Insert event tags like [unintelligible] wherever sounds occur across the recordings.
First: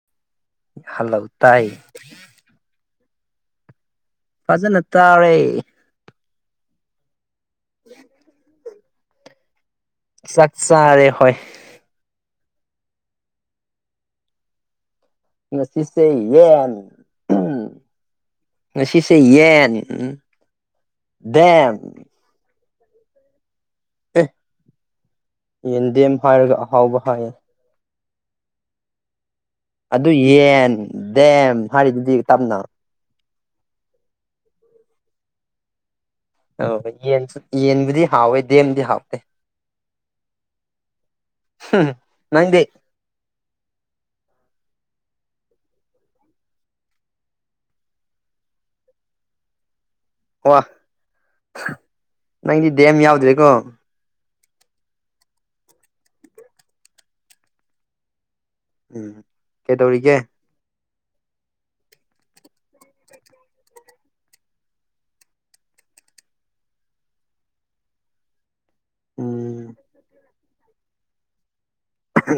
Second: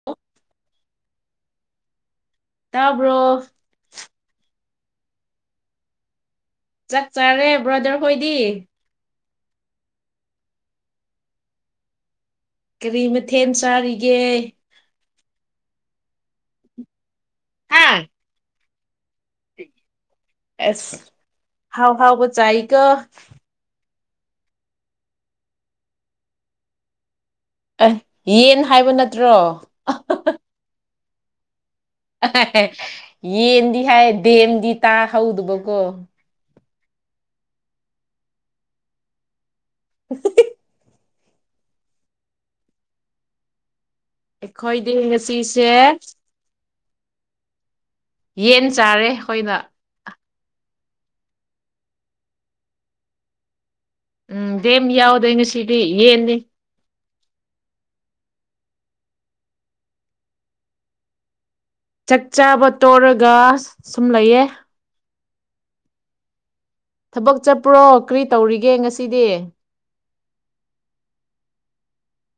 [unintelligible] ꯍꯜꯂꯥꯎ ꯇꯥꯏ ꯇꯕ꯭ꯔꯣ ꯐꯖꯦꯟꯠꯇꯥꯔꯦ ꯆꯥꯛ ꯆꯥꯔꯦ ꯕ꯭ꯔꯗꯔ ꯍꯣꯏꯗꯤ ꯆꯥꯛꯁꯥꯔꯦ ꯍꯣꯏ ꯀꯔꯤ ꯃꯊꯦꯜ ꯆꯥꯔꯤꯒꯦ ꯁꯤꯁꯦ ꯌꯦꯟ ꯍꯥꯥ ꯉꯁꯤꯁꯦ ꯌꯦꯟ ꯎ ꯑꯦꯁ ꯍꯥꯎ ꯍꯥꯎꯕ ꯆ ꯑꯩꯒ ꯑꯦ ꯌꯦꯟꯗꯦꯝ ꯍꯥꯏꯔꯒ ꯑꯍꯥꯎꯕ ꯍꯥꯏꯌꯦ ꯑ ꯌꯦꯟ ꯍꯥꯏꯕ ꯅꯠꯇ꯭ꯔꯣ ꯑꯗꯨ ꯌꯦꯟ ꯗꯦꯝ ꯍꯥꯏꯔꯤꯗꯨꯗꯤ ꯇꯞꯅ ꯌꯦꯟꯗꯤ ꯍꯥꯏ ꯗꯕꯦꯝꯗꯤ ꯇꯥꯍꯧꯗꯕꯀꯣ ꯑ ꯌꯦꯟꯁꯨ ꯌꯦꯟꯕꯨꯗꯤ ꯍꯥꯎꯋꯦ ꯗꯦꯝꯕꯨꯗꯤ ꯍꯥꯎꯇꯦ [unintelligible] ꯝ ꯅꯪꯗꯦ ꯑꯩꯈꯣꯏꯗꯤ ꯉꯁꯤꯁꯦ ꯌꯦꯟ ꯆꯥꯔꯦ ꯑꯩꯈꯣꯏꯅ ꯋꯥ ꯅꯪꯗꯤ ꯗꯦꯝ ꯌꯥꯎꯗ꯭ꯔꯦꯀꯣ ꯎꯝ ꯗꯦꯦꯝ ꯌꯥꯎꯗꯣꯏ ꯉꯁꯤꯗꯤ ꯌꯦꯅꯤ ꯎꯝ ꯀꯩꯗꯧꯔꯤꯒꯦ ꯆꯥꯛ ꯆꯥꯕ ꯇꯧꯔꯒ ꯁꯨꯝ ꯂꯩꯌꯦ ꯊꯕꯛ ꯆꯠꯄ꯭ꯔꯣ ꯀꯔꯤ ꯇꯧꯔꯤꯒꯦ ꯉꯁꯤꯗꯤ ꯎꯝ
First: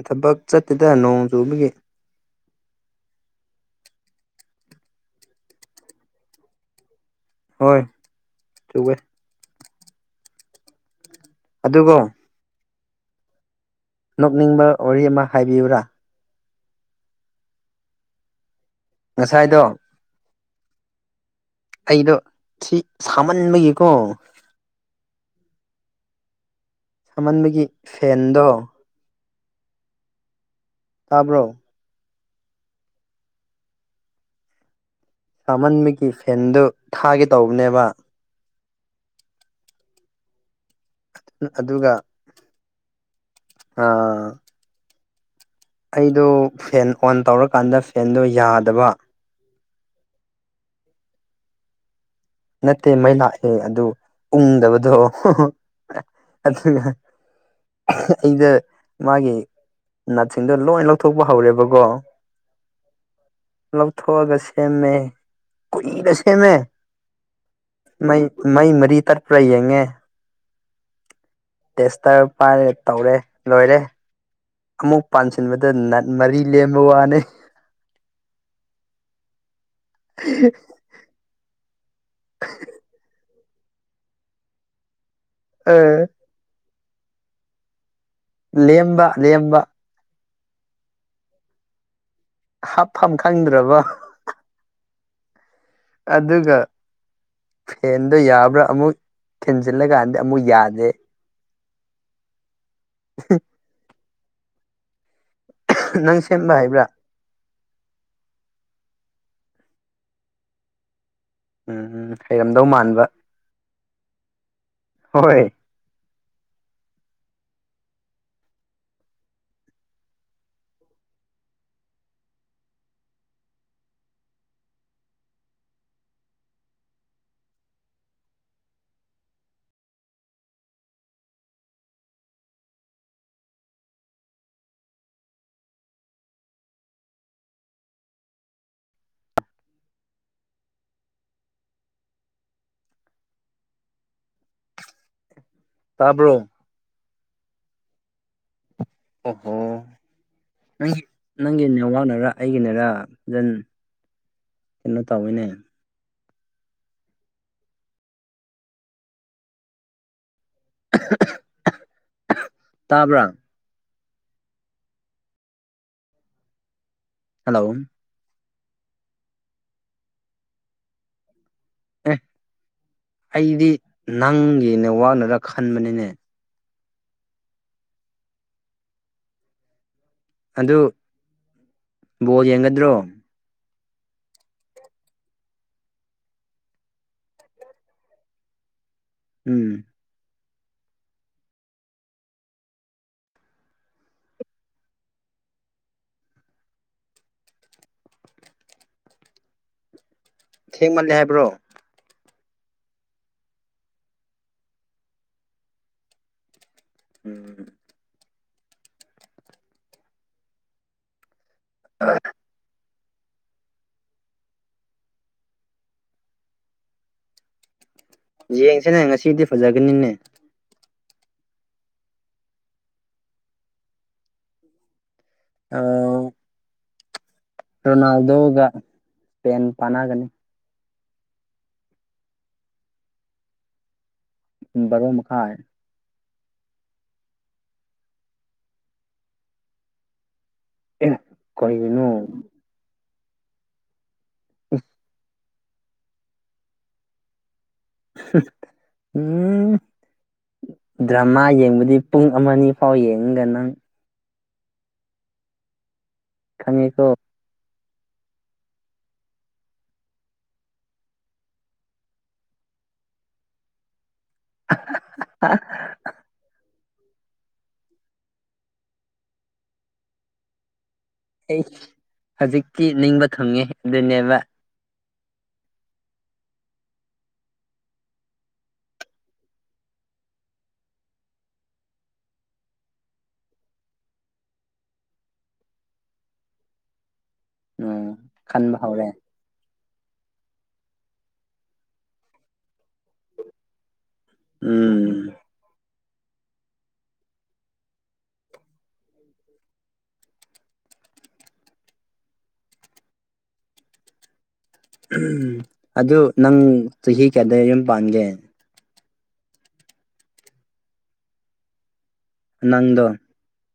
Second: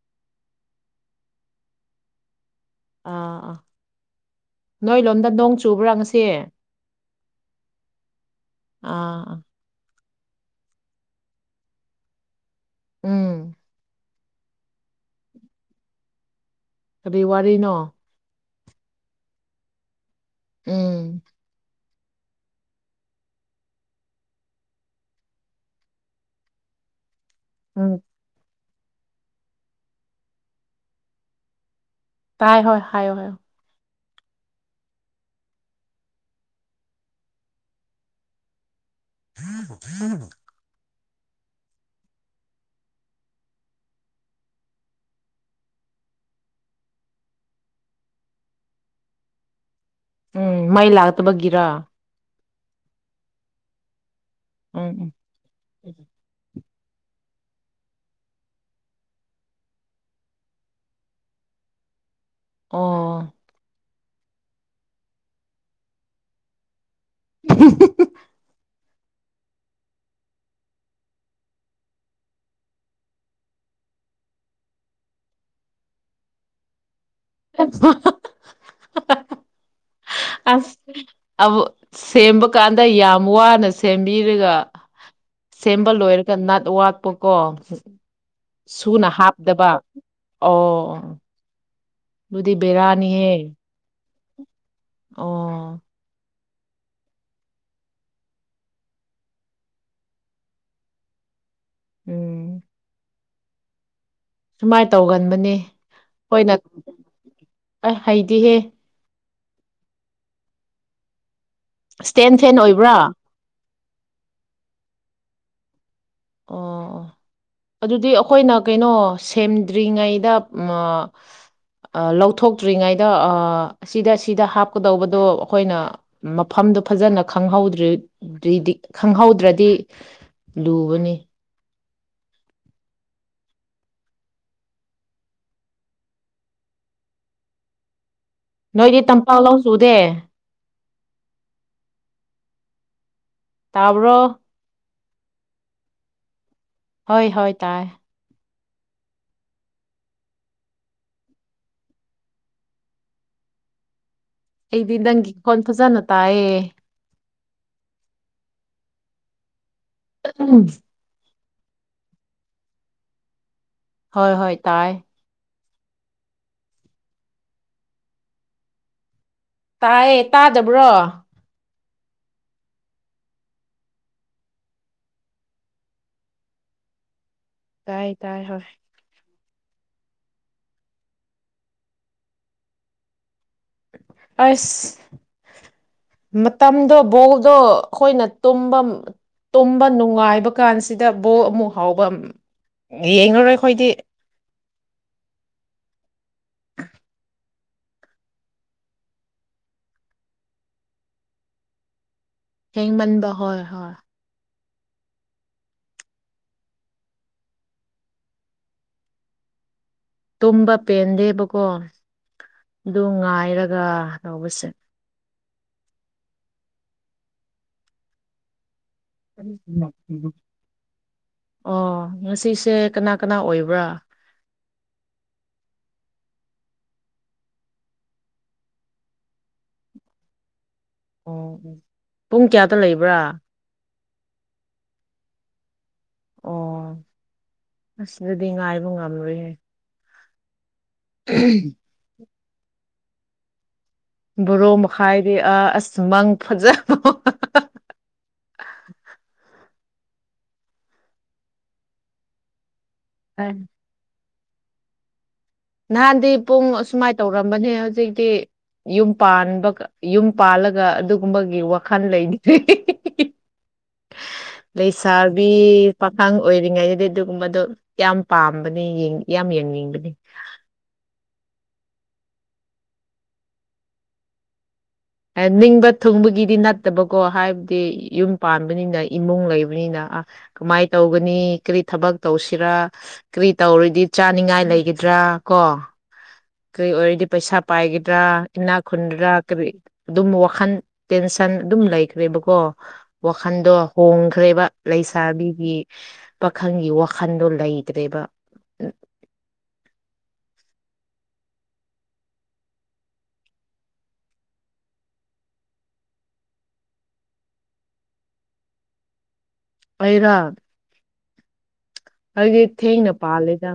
ꯊꯕꯛ ꯆꯠꯇꯨꯦꯗ ꯅꯣꯡ ꯆꯨꯕꯒꯤ ꯑꯥ ꯑꯥ ꯅꯣꯏ ꯂꯣꯝꯗ ꯅꯣꯡ ꯆꯨꯕ꯭ꯔꯥꯪꯉꯁꯦ ꯍꯣꯏ ꯇꯋꯦ ꯑꯥ ꯑꯗꯨꯒ ꯎꯝ ꯅꯣꯛꯅꯤꯡꯕ ꯋꯥꯔꯤ ꯑꯃ ꯍꯥꯏꯕꯤꯌꯨꯔꯥ ꯀꯔꯤ ꯋꯥꯔꯤꯅꯣ ꯉꯁꯥꯏꯗꯣ ꯎꯝ ꯑꯩꯗꯣ ꯁꯤ ꯁꯥꯃꯟꯕꯒꯤꯀꯣ ꯁꯝꯃꯟꯕꯒꯤ ꯎꯝ ꯐꯦꯟꯗꯣ ꯇꯥꯕ꯭ꯔꯣ ꯇꯥꯏ ꯍꯣꯏ ꯍꯥꯏꯌꯣ ꯍꯥꯏꯌ‌ꯣ ꯆꯥꯃꯟꯕꯒꯤ ꯐꯦꯟꯗꯨ ꯊꯥꯒꯦ ꯇꯧꯕꯅꯦꯕ ꯎꯝ ꯎꯝ ꯑꯗꯨꯒ ꯑꯥ ꯑꯩꯗꯣ ꯐꯦꯟ ꯑꯣꯟ ꯇꯧꯔꯀꯥꯟꯗ ꯐꯦꯟꯗꯣ ꯌꯥꯗꯕ ꯎꯝ ꯃꯩ ꯂꯥꯛꯇꯕꯒꯤꯔ ꯅꯠꯇꯦ ꯃꯩ ꯂꯥꯛꯑꯦ ꯑꯗꯨ ꯎꯪꯗꯕꯗꯣ ꯎꯝ ꯎꯝ ꯑꯗꯨꯅ ꯑꯩꯗ ꯃꯥꯒꯤ ꯅꯥꯠꯁꯤꯡꯗꯣ ꯂꯣꯏ ꯂꯧꯊꯣꯛꯄ ꯍꯧꯔꯦꯕꯀꯣ ꯑꯣ ꯂꯧ ꯊ‌ꯣꯑꯒ ꯁꯦꯝꯦ ꯀꯨꯏꯅꯁꯦꯃꯦ ꯃꯩ ꯃꯩ ꯃꯔꯤꯇꯠ ꯄꯨꯔꯥ ꯌꯦꯡꯉꯦ ꯇꯦꯁꯇꯔ ꯄꯥꯏꯔꯦ ꯇꯧꯔꯦ ꯂꯣꯏꯔꯦ ꯑꯃꯨꯛ ꯄꯥꯟꯁꯤꯟꯕꯗ ꯅꯟ ꯃꯔꯤ ꯂꯦꯝꯕ ꯋꯥꯅꯤ ꯑꯦ ꯑꯁ ꯁꯦꯝꯕꯀꯥꯟꯗ ꯌꯥꯝ ꯋꯥꯅ ꯁꯦꯝꯕꯤꯔꯒ ꯁꯦꯝꯕ ꯑ ꯂꯣꯏꯔ ꯅꯠ ꯋꯥꯠꯄꯀꯣ ꯁꯨꯅ ꯂꯦꯝꯕ ꯂꯦꯝꯕ ꯍꯥꯞꯇꯕ ꯑꯣ ꯑꯗꯨꯗꯤ ꯍꯥꯞꯐꯝ ꯕꯦꯔꯥꯅꯤꯍꯦ ꯈꯪꯗ꯭ꯔꯕ ꯑꯣ ꯑꯗꯨꯒ ꯐꯦꯟꯗꯣ ꯌꯥꯕ꯭ꯔꯥ ꯑꯃꯨꯛ ꯊꯤꯟꯖꯤꯜꯂꯀꯥꯟꯗꯤ ꯑꯃꯨꯛ ꯌꯥꯗꯦ ꯎꯝ [unintelligible] ꯁꯨꯃꯥꯏꯅ ꯇꯧꯒꯟꯕꯅꯦ ꯅꯪ ꯁꯦꯝꯕ ꯍꯣꯏꯅ ꯍꯩꯕ꯭ꯔꯥ ꯍꯩꯗꯤꯍꯦ ꯎꯝ ꯏꯁꯇꯦꯟ ꯐꯦꯟ ꯍꯩꯔꯝꯗꯧ ꯑꯣꯏꯕ꯭ꯔꯥ ꯃꯥꯟꯕ ꯍꯣꯏ ꯑꯣ ꯑꯗꯨꯗꯤ ꯑꯩꯈꯣꯏꯅ ꯀꯩꯅꯣ ꯁꯦꯝꯗ꯭ꯔꯤꯉꯩꯗ ꯂꯧꯊꯣꯛꯇ꯭ꯔꯤꯉꯩꯗ ꯁꯤꯗ ꯁꯤꯗ ꯍꯥꯞꯀꯗꯧꯕꯗꯣ ꯑꯩꯈꯣꯏꯅ ꯃꯐꯝꯗꯨ ꯐꯖꯅ ꯈꯪꯍꯧꯗ꯭ ꯈꯪꯍꯧꯗ꯭ꯔꯗꯤ ꯂꯨꯒꯅꯤ ꯅꯣꯏꯗꯤ ꯇꯝꯄꯥꯛ ꯅ‌ꯣꯡ ꯆꯨꯗꯦ ꯇꯥꯕ꯭ꯔ‌ꯣ ꯇꯥꯕ꯭ꯔꯣ ꯍꯣꯏ ꯍꯣꯏ ꯇꯥꯏ ꯑ‌ꯣ ꯍ‌ꯣ ꯅꯪꯒꯤ ꯅꯪꯒꯤ ꯅꯦꯋꯥꯥꯛꯅꯔꯥ ꯑꯩꯒꯤꯅꯔ ꯐꯖꯟ ꯑꯩꯗꯤ ꯀꯩꯅꯣ ꯅꯪꯒꯤ ꯇꯧꯋꯤꯅꯦ ꯈꯣꯟ ꯐꯖꯅ ꯇꯥꯑꯦ [inaudible] ꯇꯥꯕ꯭ꯔꯥ ꯍꯣꯏ ꯍꯣꯏ ꯇꯥꯏ ꯍꯜꯂꯣ ꯇꯥꯌꯦ ꯇꯥꯗꯕ꯭ꯔꯣ ꯑꯦ ꯑꯩꯗꯤ ꯅꯪꯒꯤ ꯅꯦꯠꯋꯥꯛꯅꯔ ꯈꯟꯕꯅꯤꯅꯦ ꯇꯥꯏ ꯇꯥꯏ ꯍꯣꯏ ꯑꯗꯨ ꯕꯣꯜ ꯌꯦꯡꯒꯗ꯭ꯔꯣ ꯑꯁ ꯃꯇꯝꯗꯣ ꯕꯣꯜꯗꯣ ꯑꯈꯣꯏꯅ ꯇꯨꯝꯕ ꯎꯝ ꯇꯨꯝꯕ ꯅꯨꯡꯉꯥꯏꯕ ꯀꯥꯟꯁꯤꯗ ꯕꯣꯛ ꯑꯃꯨꯛ ꯍꯥꯎꯕ ꯌꯦꯡꯉꯔꯣꯏ ꯈꯣꯏꯗꯤ ꯊꯦꯡꯃꯜꯂꯦ ꯍꯥꯏꯕ꯭ꯔꯣ ꯊꯦꯡꯃꯟꯕ ꯍꯣꯏ ꯍꯣꯏ [inaudible] ꯇꯨꯝꯕ ꯄꯦꯟꯗꯦꯕꯀꯣ [unintelligible] ꯑꯗꯨ ꯉꯥꯏꯔꯒ ꯇꯧꯕꯁꯦ ꯌꯦꯡꯁꯤꯅꯦ ꯉꯁꯤꯗꯤ ꯐꯖꯒꯅꯤꯅꯦ ꯑꯣ ꯉꯁꯤꯁꯦ ꯀꯅꯥ ꯀꯅꯥ ꯑꯣꯏꯕ꯭ꯔꯥ ꯑ ꯔꯣꯅꯥꯜꯗꯣꯒ ꯁ꯭ꯄꯦꯟ ꯄꯥꯟꯅꯒꯅꯤ ꯑꯣ ꯄꯨꯡ ꯀꯌꯥꯗ ꯂꯩꯕ꯭ꯔꯥ ꯕꯥꯔꯣ ꯃꯈꯥꯏ ꯑꯣ ꯑꯁ ꯑꯗꯨꯗꯤ ꯉꯥꯏꯕ ꯉꯝꯔꯣꯏꯍꯦ ꯑꯦ ꯀꯔꯤꯒꯤꯅꯣ ꯕꯥꯔꯣ ꯃꯈꯥꯏꯗꯤ ꯑꯥ ꯑꯁ ꯃꯪ ꯐꯖꯕ ꯎꯝ ꯗ꯭ꯔꯃꯥ ꯌꯦꯡꯕꯗꯤ ꯄꯨꯡ ꯑꯃ ꯑꯅꯤ ꯐꯥꯎ ꯌꯦꯡꯅꯤꯗ ꯅꯪ ꯅꯍꯥꯟꯗꯤ ꯄꯨꯡ ꯑꯁꯨꯨꯃꯥꯏꯅ ꯈꯪꯉꯦꯀꯣ ꯇꯧꯔꯝꯕꯅꯦ ꯍꯧꯖꯤꯛꯇꯤ ꯌꯨꯝ ꯄꯥꯟꯕ ꯌꯨꯝ ꯄꯥꯜꯂꯒ ꯑꯗꯨꯒꯨꯝꯕꯒꯤ ꯋꯥꯈꯜ ꯂꯩꯒꯤꯗ꯭ꯔꯦ ꯂꯩꯁꯥꯕꯤ ꯄꯥꯈꯪ ꯑꯣꯏꯔꯤꯉꯩꯗꯗꯤ ꯑꯗꯨꯒꯨꯝꯕꯗꯣ ꯌꯥꯝ ꯄꯥꯝꯕꯅꯤ ꯌꯥꯝ ꯌꯦꯡꯅꯤꯡꯕꯅꯤ ꯑꯩꯁ ꯍꯧꯖꯤꯛꯇꯤ ꯅꯤꯡꯕ ꯊꯨꯡꯉꯦ ꯑꯗꯨꯅꯦꯕ ꯅꯤꯡꯕ ꯊꯨꯡꯕꯒꯤꯗꯤ ꯅꯠꯇꯕꯀꯣ ꯍꯥꯏꯕꯗꯤ ꯌꯨꯝ ꯄꯥꯟꯕꯅꯤꯅ ꯏꯃꯨꯡ ꯂꯩꯕꯅꯤꯅ ꯑ ꯀꯃꯥꯏꯅ ꯇꯧꯒꯅꯤ ꯀꯔꯤ ꯊꯕꯛ ꯇꯧꯁꯤꯔ ꯀꯔꯤ ꯇꯧꯔꯗꯤ ꯆꯥꯅꯤꯡꯉꯥꯏ ꯂꯩꯒꯗ꯭ꯔꯥ ꯀꯣ ꯀꯔꯤ ꯑꯣꯏꯔꯗꯤ ꯄꯩꯁꯥ ꯎꯝ ꯄꯥꯏꯒꯗ꯭ꯔꯥ ꯏꯅꯥ ꯈꯟꯕ ꯍꯧꯔꯦ ꯈꯨꯟꯗ꯭ꯔꯥ ꯀꯔꯤ ꯑꯗꯨꯝ ꯋꯥꯈꯟ ꯇꯦꯟꯁꯟ ꯑꯗꯨꯝ ꯂꯩꯈ꯭ꯔꯦꯕꯀꯣ ꯋꯥꯈꯟꯗꯣ ꯍꯣꯡꯈ꯭ꯔꯦꯕ ꯎꯝ ꯂꯩꯁꯥꯕꯤꯒꯤ ꯄꯥꯈꯪꯒꯤ ꯋꯥꯈꯟꯗꯣ ꯂꯩꯇ꯭ꯔꯦꯕ ꯑꯗꯨ ꯅꯪ ꯆꯍꯤ ꯀꯌꯥꯗ ꯌꯨꯝ ꯄꯥꯟꯒꯦ ꯑꯩꯔꯣ ꯑꯩꯗꯤ ꯊꯦꯡꯅ ꯅꯪꯗꯣ ꯄꯥꯜꯂꯤꯗ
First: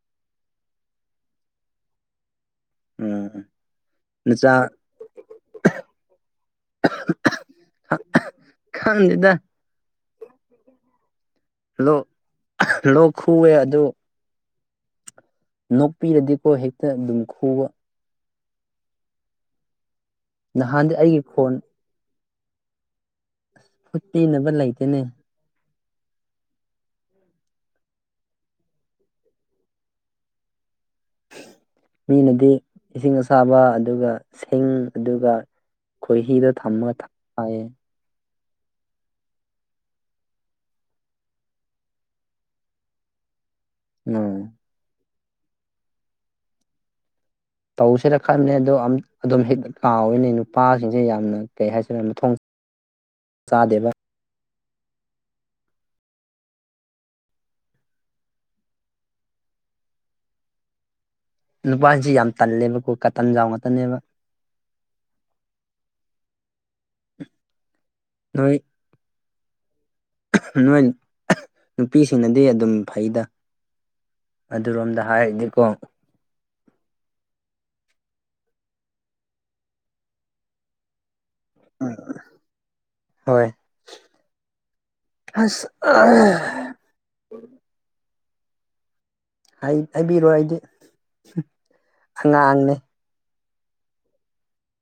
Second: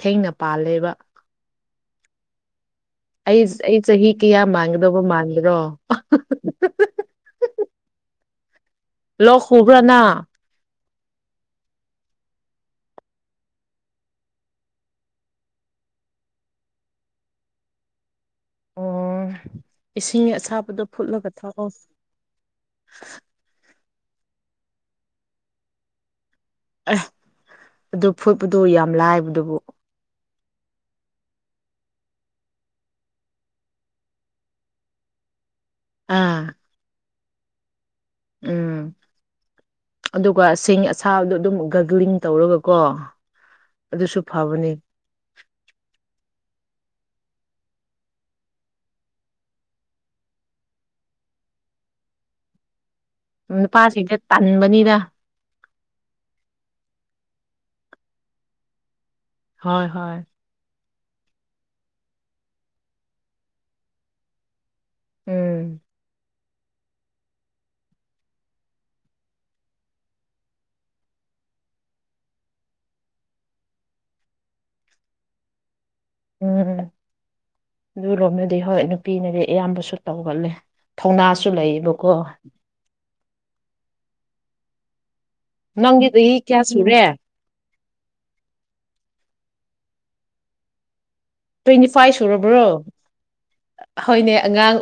ꯊꯦꯡꯅ ꯄꯥꯜꯂꯦꯕ ꯑꯩ ꯎꯝ ꯑꯩ ꯆꯍꯤ ꯀꯌꯥ ꯅꯆꯥ ꯃꯥꯟꯒꯗꯧꯕ ꯃꯥꯟꯕꯔꯣ ꯈꯪꯗꯦꯗ [unintelligible] ꯍꯥꯜꯂꯣ ꯂꯣꯛ ꯈꯨꯑꯦ ꯑꯗꯣ ꯅꯣꯛꯄꯤꯔꯗꯤꯀꯣ ꯍꯦꯛꯇ ꯑꯗꯨꯝ ꯈꯨꯕ ꯑꯣ ꯏꯁꯤꯡ ꯑꯁꯥꯕꯗꯣ ꯅꯍꯥꯟꯗꯤ ꯑꯩꯒꯤ ꯐꯨꯠꯂꯒ ꯈꯣꯟ ꯊꯥꯛꯑꯣ ꯐꯨꯠꯄꯤꯅꯕ ꯂꯩꯇꯦꯅꯦ ꯑꯦ ꯑꯗꯨ ꯐꯨꯠꯄꯗꯨ ꯌꯥꯝ ꯂꯥꯏꯕꯗꯨꯕꯨ ꯃꯤꯅꯗꯤ ꯏꯁꯤꯡ ꯑꯁꯥꯕ ꯑꯗꯨꯒ ꯁꯤꯡ ꯑꯗꯨꯒ ꯈꯣꯏꯍꯤꯗ ꯑꯥ ꯊꯝꯃꯒ ꯊꯥꯛꯌꯦ ꯎꯝ ꯑꯗꯨꯒꯁꯤꯡ ꯑꯁꯥꯕꯗꯣ ꯑꯗꯨꯝ ꯒꯒ꯭ꯂꯤꯡ ꯇꯧꯔꯒꯀꯣ ꯑꯗꯨꯁꯨ ꯎꯝ ꯐꯕꯅꯦ ꯇꯧꯁꯤꯔ ꯈꯜꯕꯅꯦ ꯑꯗꯣ ꯑꯗꯨꯝ ꯀꯥꯎꯋꯤꯅꯦ ꯅꯨꯄꯥꯁꯤꯡꯁꯦ ꯌꯥꯝꯅ ꯀꯩ ꯍꯥꯏꯁꯤꯔ ꯅꯨꯄꯥ ꯆꯥꯗꯦꯕ ꯁꯤꯡꯁꯦ ꯇꯟꯕꯅꯤꯗ ꯍꯣꯏ ꯍꯣꯏ ꯅꯨꯄꯥ ꯁꯤꯡꯁꯦ ꯌꯥꯝ ꯇꯥꯟꯂꯦꯕ ꯀꯣ ꯀꯥꯇꯟꯖꯥꯎ ꯉꯛꯇ ꯅꯦꯕ ꯎꯝ ꯅꯣꯢ ꯅꯣꯏ ꯅꯨꯄꯤꯁꯤꯡꯅꯥꯗꯤ ꯑꯗꯨꯝ ꯐꯩꯗꯥ ꯑꯗꯨꯔꯣꯝꯗ ꯍꯥꯏꯔꯗꯤ ꯀꯣ ꯎꯝ ꯑꯗꯨ ꯔꯣꯝ ꯗꯗꯤ ꯍꯣꯢ ꯅꯨꯄꯤ ꯅꯗꯤ ꯑꯌꯥꯝꯕꯁꯨ ꯇꯧꯒꯜꯂꯦ ꯊꯧꯅꯥ ꯁꯨ ꯂꯩꯌꯦꯕ ꯀꯣ ꯍꯣꯏ ꯑꯁ ꯅꯪꯗꯤ ꯆꯍꯤ ꯀꯌꯥ ꯁꯨꯔꯦ ꯍꯥꯏ ꯍꯥꯏꯕꯤꯔꯣꯏ ꯑꯩꯗꯤ ꯇ꯭ꯋꯦꯟꯇꯤ ꯐꯥꯏꯚ ꯁꯨꯔꯕ꯭ꯔꯣ ꯑꯉꯥꯡꯅꯦ ꯍꯣꯏꯅꯦ ꯑꯉꯥꯡ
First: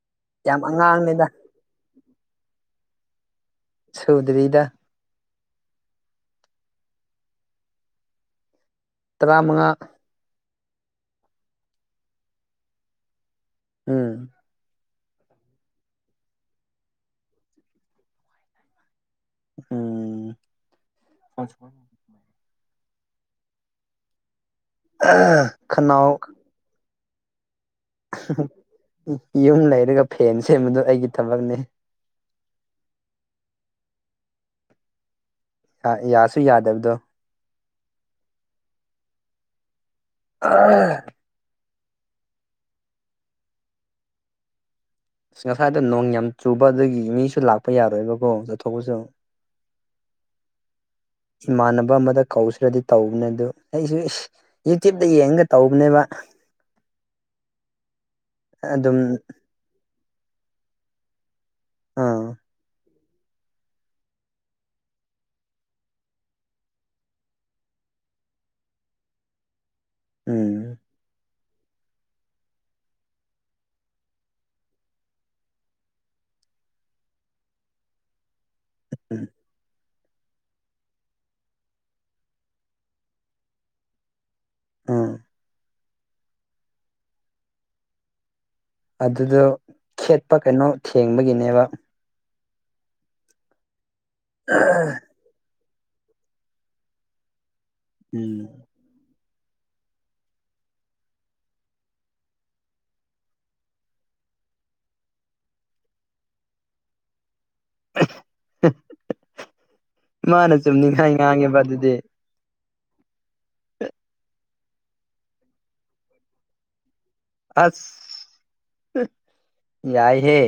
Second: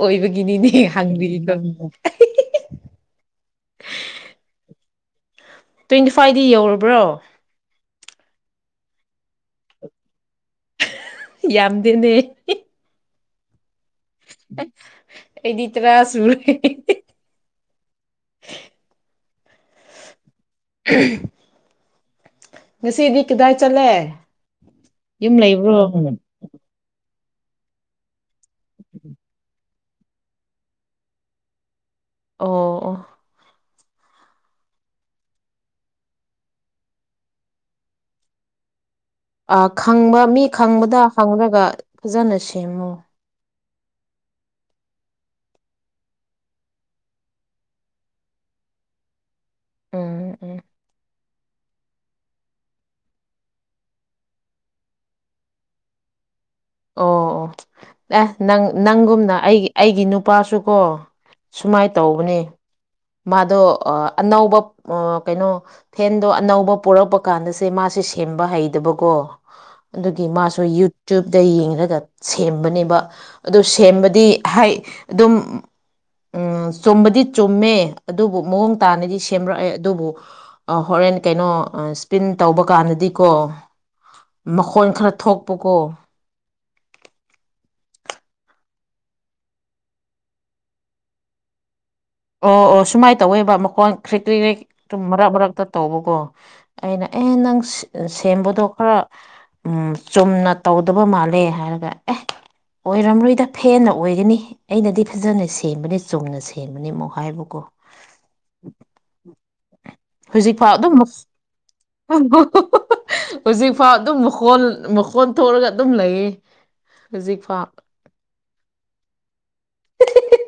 ꯌꯥꯝ ꯑꯣꯏꯕꯒꯤꯅꯤꯅꯦ ꯑꯉꯥꯡꯅꯦꯗ ꯍꯪꯕꯤꯔꯤꯗꯣ ꯁꯨꯗ꯭ꯔꯤꯗ ꯇ꯭ꯋꯦꯟꯇꯤ ꯐꯥꯏꯚꯗꯤ ꯌꯧꯔꯕ꯭ꯔꯣ ꯇꯔꯥꯃꯉꯥ ꯌꯥꯝꯗꯦꯅꯦ ꯎꯝ ꯑꯩꯗꯤ ꯇꯥꯔꯥ ꯁꯨꫪꯦ ꯎꯝ unintelligible [inaudible] ꯉꯁꯤꯗꯤ ꯀꯗꯥꯏ ꯆꯠꯂꯦ ꯌꯨꯝ ꯂꯩꯕ꯭ꯔꯣ ꯈꯅꯥꯎ ꯌꯨꯝ ꯂꯩꯔꯒ ꯐꯦꯟ ꯁꯦꯝꯕꯗꯣ ꯑꯩꯒꯤ ꯊꯕꯛꯅꯦ ꯑꯣ ꯑꯣ ꯑꯣ ꯌꯥꯁꯨ ꯌꯥꯗꯕꯗꯣ ꯑ ꯈꯪꯕ ꯃꯤ ꯈꯪꯕꯗ ꯑꯁ ꯍꯪꯔꯒ ꯐꯖꯅ ꯁꯦꯃꯣ ꯉꯁꯥꯏꯗꯣ ꯅꯣꯡ ꯌꯥꯝ ꯆꯨꯕ ꯑꯗꯨꯒꯤ ꯃꯤꯁꯨ ꯂꯥꯛꯄ ꯌꯥꯔꯣꯏꯕ ꯀꯣ ꯆꯠꯊꯣꯛꯄꯁꯨ ꯎꯝ ꯎꯝ ꯏꯃꯥꯅꯥꯕ ꯑꯃꯗ ꯀꯧꯁꯦꯔꯥ ꯗꯤ ꯇꯧꯕꯅꯦ ꯑꯗꯨ ꯑꯩꯁꯨ ꯌꯨꯇ꯭ꯌꯕꯇ ꯌꯦꯡꯉꯒ ꯇꯧꯕꯅꯦꯕ ꯑꯣ ꯑꯣ ꯑꯦꯁ ꯅꯪ ꯑꯗꯨꯝ ꯅꯪꯒꯨꯝꯅ ꯑꯩꯒꯤ ꯑꯩꯒꯤ ꯅꯨꯄꯥꯁꯨꯀꯣ ꯁꯨꯃꯥꯏꯅ ꯑꯥ ꯇꯧꯕꯅꯦ ꯃꯥꯗꯣ ꯑꯅꯧꯕ ꯑꯣ ꯀꯩꯅꯣ ꯐꯦꯟꯗꯣ ꯑꯅꯧꯕ ꯄꯣꯔꯛꯄ ꯀꯥꯟꯗ ꯁꯦ ꯃꯥꯁꯦ ꯁꯦꯝꯕ ꯍꯩꯗꯕ ꯀꯣ ꯑꯗꯨꯒꯤ ꯎꯝ ꯃꯥꯁꯨ ꯌꯨꯇ꯭ꯌꯨꯞ ꯗ ꯌꯦꯡꯔꯥꯒ ꯁꯦꯝꯕꯅꯦꯕꯥ ꯑꯗꯨ ꯁꯦꯝꯕꯗꯤ ꯍꯥꯏ ꯑꯗꯨꯝ ꯎꯝ ꯆꯨꯝꯕꯗꯤ ꯆꯨꯝꯃꯦ ꯑꯗꯨꯕꯨ ꯃꯑꯣꯡ ꯇꯥꯅꯗꯤ ꯎꯝ ꯁꯦꯝꯕ꯭ꯔ ꯑꯦ ꯑꯗꯨꯕꯨ ꯍꯣꯔꯦꯟ ꯀꯩꯅꯣ ꯁ꯭ꯄꯤꯟ ꯇꯧꯕ ꯀꯥꯟꯗꯗꯤ ꯀꯣ ꯃꯈꯣꯟ ꯎꯝ ꯈꯔꯥ ꯊꯣꯛꯄ ꯀꯣ ꯑꯗꯨꯗꯣ ꯈꯦꯠꯄ ꯀꯩꯅꯣ ꯊꯦꯡꯕꯒꯤꯅꯦꯕ ꯑꯣ ꯑꯣ ꯁꯨꯃꯥꯏꯅ ꯇꯧꯋꯦꯕ ꯃꯈꯣꯟ ꯈ꯭ꯔꯤ ꯀ꯭ꯔꯤ ꯒꯨꯝꯕ ꯃꯔꯥꯛ ꯃꯔꯥꯛꯇ ꯇꯧꯕꯀꯣ ꯑꯩꯅ ꯑꯦ ꯅꯪ ꯎꯝ ꯁꯦꯝꯕꯗꯣ ꯈꯔꯥ ꯎꯃ ꯆꯨꯝꯅ ꯇꯧꯗꯥꯕ ꯃꯥꯜꯂꯦ ꯍꯥꯏꯔꯒ ꯑꯦ ꯑꯣꯏꯔꯝꯔꯣꯏꯗ ꯐꯦꯟꯅ ꯑꯣꯏꯒꯅꯤ ꯑꯩꯅꯗꯤ ꯐꯖꯅ ꯁꯦꯝꯕꯅꯤ ꯆꯨꯝꯅ ꯁꯦꯝꯕꯅꯤ ꯃꯨꯛ ꯍꯥꯏꯕꯀꯣ ꯃꯥꯅ ꯍꯧꯖꯤꯛ ꯐꯥꯎ ꯑꯗꯨꯝ ꯆꯨꯝꯅꯤꯡꯉꯥꯏ ꯉꯥꯡꯉꯦꯕ ꯑꯗꯨꯗꯤ ꯐꯪꯕꯣ ꯍꯧꯖꯤꯛꯐꯥꯎ ꯑꯗꯨꯝ ꯃꯈꯣꯜ ꯃꯈꯣꯟ ꯊꯣꯛꯔꯥꯒ ꯑꯗꯨꯝ ꯂꯩꯌꯦ ꯍꯧꯖꯤꯛꯐꯥꯎ ꯑꯁ ꯌꯥꯏꯍꯦ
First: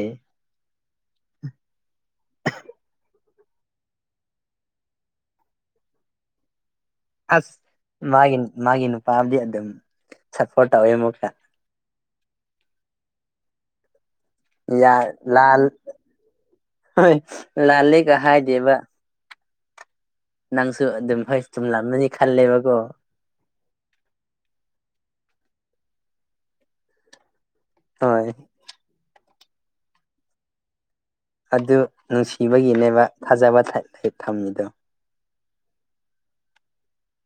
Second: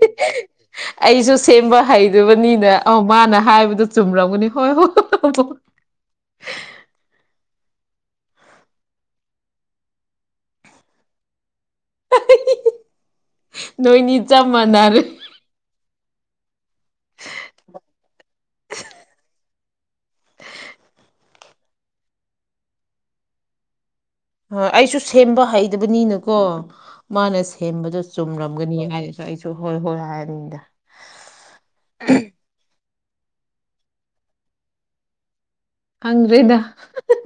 ꯑꯩꯖꯨ ꯁꯦꯝꯕꯥ ꯍꯩꯗꯕꯅꯤꯅ ꯑꯧ ꯃꯥꯅ ꯍꯥꯏꯕꯗꯨ ꯆꯨꯝꯔꯝꯒꯅꯤ ꯍꯣꯏ ꯍꯣꯏ ꯑꯁ ꯃꯥꯒꯤ ꯃꯥꯒꯤ ꯅꯨꯄꯥꯗꯤ ꯑꯗꯨꯝ ꯁꯄꯣꯔꯠ ꯇꯧꯋꯦ ꯃꯨꯛꯀꯥ ꯅꯣꯏꯅꯤ ꯆꯥꯞ ꯌꯥ ꯃꯥꯅꯔꯦ ꯂꯥꯜ ꯍꯣꯏ ꯂꯥꯜꯂꯦ ꯀꯥ ꯍꯥꯏꯗꯦꯕ ꯅꯪꯁꯨ ꯑꯗꯨꯝ ꯍꯣꯏ ꯆꯨꯝꯂꯝꯃꯅꯤ ꯈꯜꯂꯦꯕꯀꯣ ꯑ ꯑꯩꯁꯨ ꯁꯦꯝꯕ ꯍꯩꯗꯕꯅꯤꯅꯀꯣ ꯃꯥꯅ ꯁꯦꯝꯕꯗꯣ ꯍꯣꯏ ꯆꯨꯝꯔꯝꯒꯅꯤ ꯍꯥꯏ ꯑꯩꯖꯨ ꯍꯣꯏ ꯍꯣꯏ ꯍꯥꯏꯔꯅꯤꯗ ꯑꯗꯨ ꯅꯨꯡꯁꯤꯕꯒꯤꯅꯦꯕ ꯊꯥꯖꯕ ꯊꯠ ꯊꯝꯃꯤꯗꯣ ꯈꯪꯗ꯭ꯔꯦꯗ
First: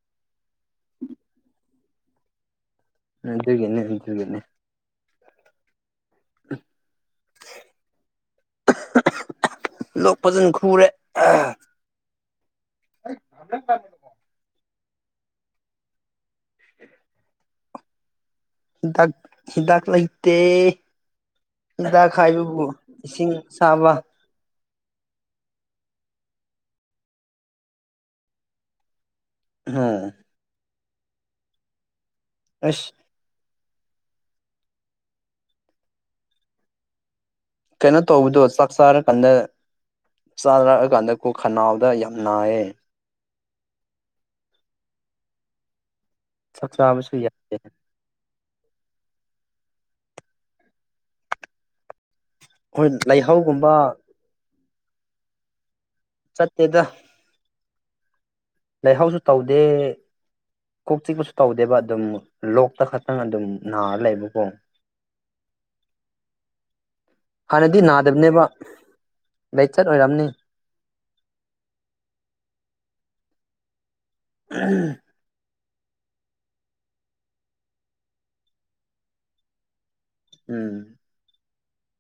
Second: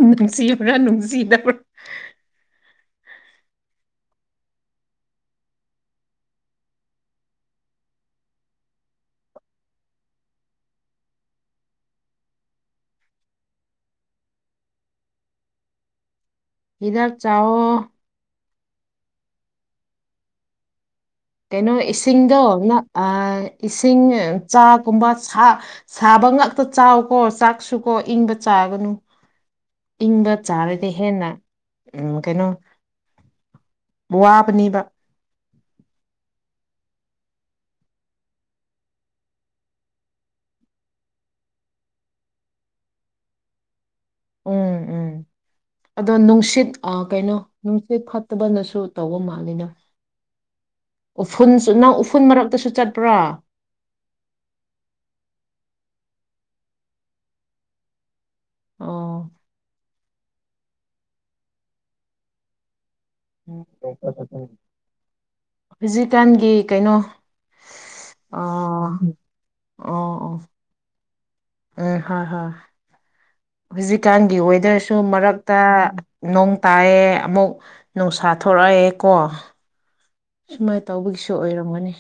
ꯅꯨꯡꯁꯤꯕ꯭ꯔꯥ ꯅꯨꯡꯁꯤꯗꯕꯥꯔ ꯑꯗꯨꯒꯤꯅꯦ ꯑꯗꯨꯒꯤꯅꯦ ꯂꯣꯛ ꯐꯖꯟ ꯈꯨꯔꯦ [unintelligible] ꯍꯤꯗꯥꯛ ꯆꯥꯎꯋꯣ ꯍꯤꯗꯥꯛ ꯍꯤꯗꯥꯛ ꯂꯩꯇꯦ ꯀꯩꯅꯣ ꯍꯤꯗꯥꯛ ꯏꯁꯤꯡꯗꯣ ꯍꯥꯏꯕꯕꯨ ꯉꯛ ꯑ ꯏꯁꯤꯡ ꯑꯁꯥꯕ ꯏꯁꯤꯡ ꯆꯥꯛꯀꯨꯝꯕ ꯁꯥ ꯁꯥꯕ ꯉꯥꯛꯇ ꯆꯥꯎꯀꯣ ꯆꯥꯛꯁꯨꯀꯣ ꯏꯪꯕ ꯆꯥꯒꯅꯨ ꯎꯝ ꯏꯪꯕ ꯆꯥꯔꯗꯤ ꯍꯦꯟꯅ ꯎꯝ ꯀꯩꯅꯣ ꯑꯁ ꯋꯥꯕꯅꯦꯕ ꯀꯩꯅꯣ ꯇꯧꯕꯗꯣ ꯆꯥꯛ ꯆꯥꯔ ꯀꯥꯟꯗ ꯆꯥꯔꯛꯑ ꯀꯥꯟꯗ ꯀꯣ ꯈꯅꯥꯎꯗ ꯌꯥꯝ ꯅꯥꯏꯌꯦ ꯎꯝ ꯎꯝ ꯑꯗꯣ ꯆꯥꯛ ꯅꯨꯡꯁꯤꯠ ꯑ ꯆꯥꯕꯁꯨ ꯀꯩꯅꯣ ꯌꯥꯗꯦ ꯅꯨꯡ ꯁꯤꯠ ꯐꯠꯇꯕꯅꯁꯨ ꯇꯧꯕ ꯃꯥꯜꯂꯤꯗ ꯎꯐꯨꯟꯁꯨ ꯅꯪ ꯎꯐꯨꯟ ꯃꯔꯛꯇꯁꯨ ꯈꯣꯏꯟ ꯆꯠꯄ꯭ꯔꯥ ꯂꯩꯍꯧꯒꯨꯝꯕ ꯆꯠꯇꯦꯗ ꯂꯩꯍꯧꯁꯨ ꯑꯣ ꯇꯧꯗꯦ ꯀꯣꯛ ꯆꯤꯛꯄꯁꯨ ꯇꯧꯗꯦꯕ ꯑꯗꯨꯝ ꯂꯣꯛꯇ ꯈꯠ ꯇꯪ ꯑꯗꯨꯝ ꯅꯥꯔ ꯂꯩꯕꯀꯣ ꯍꯧꯖꯤꯛꯀꯥꯟꯒꯤ ꯀꯩꯅꯣ ꯍꯥꯟꯅꯗꯤ ꯑ ꯅꯥꯗꯕꯅꯦꯕ ꯑꯣ ꯂꯥꯏꯆꯠ ꯑꯣꯏꯔꯝꯅꯤ ꯑꯣ ꯎꯝ ꯍꯣꯏ ꯍꯣꯏ ꯍꯧꯖꯤꯛꯀꯥꯟꯒꯤ ꯋꯦꯗꯔꯁꯨ ꯃꯔꯛ ꯇ ꯅꯣꯡ ꯇꯥꯑꯦ ꯑꯃꯨꯛ ꯅꯨꯡꯁꯥ ꯊꯣꯛꯔꯛꯑꯦ ꯀꯣ ꯁꯨꯃꯥꯏꯟ ꯎꯝ ꯇꯧꯕꯒꯤꯁꯨ ꯑꯣꯏꯔꯝꯒꯅꯤ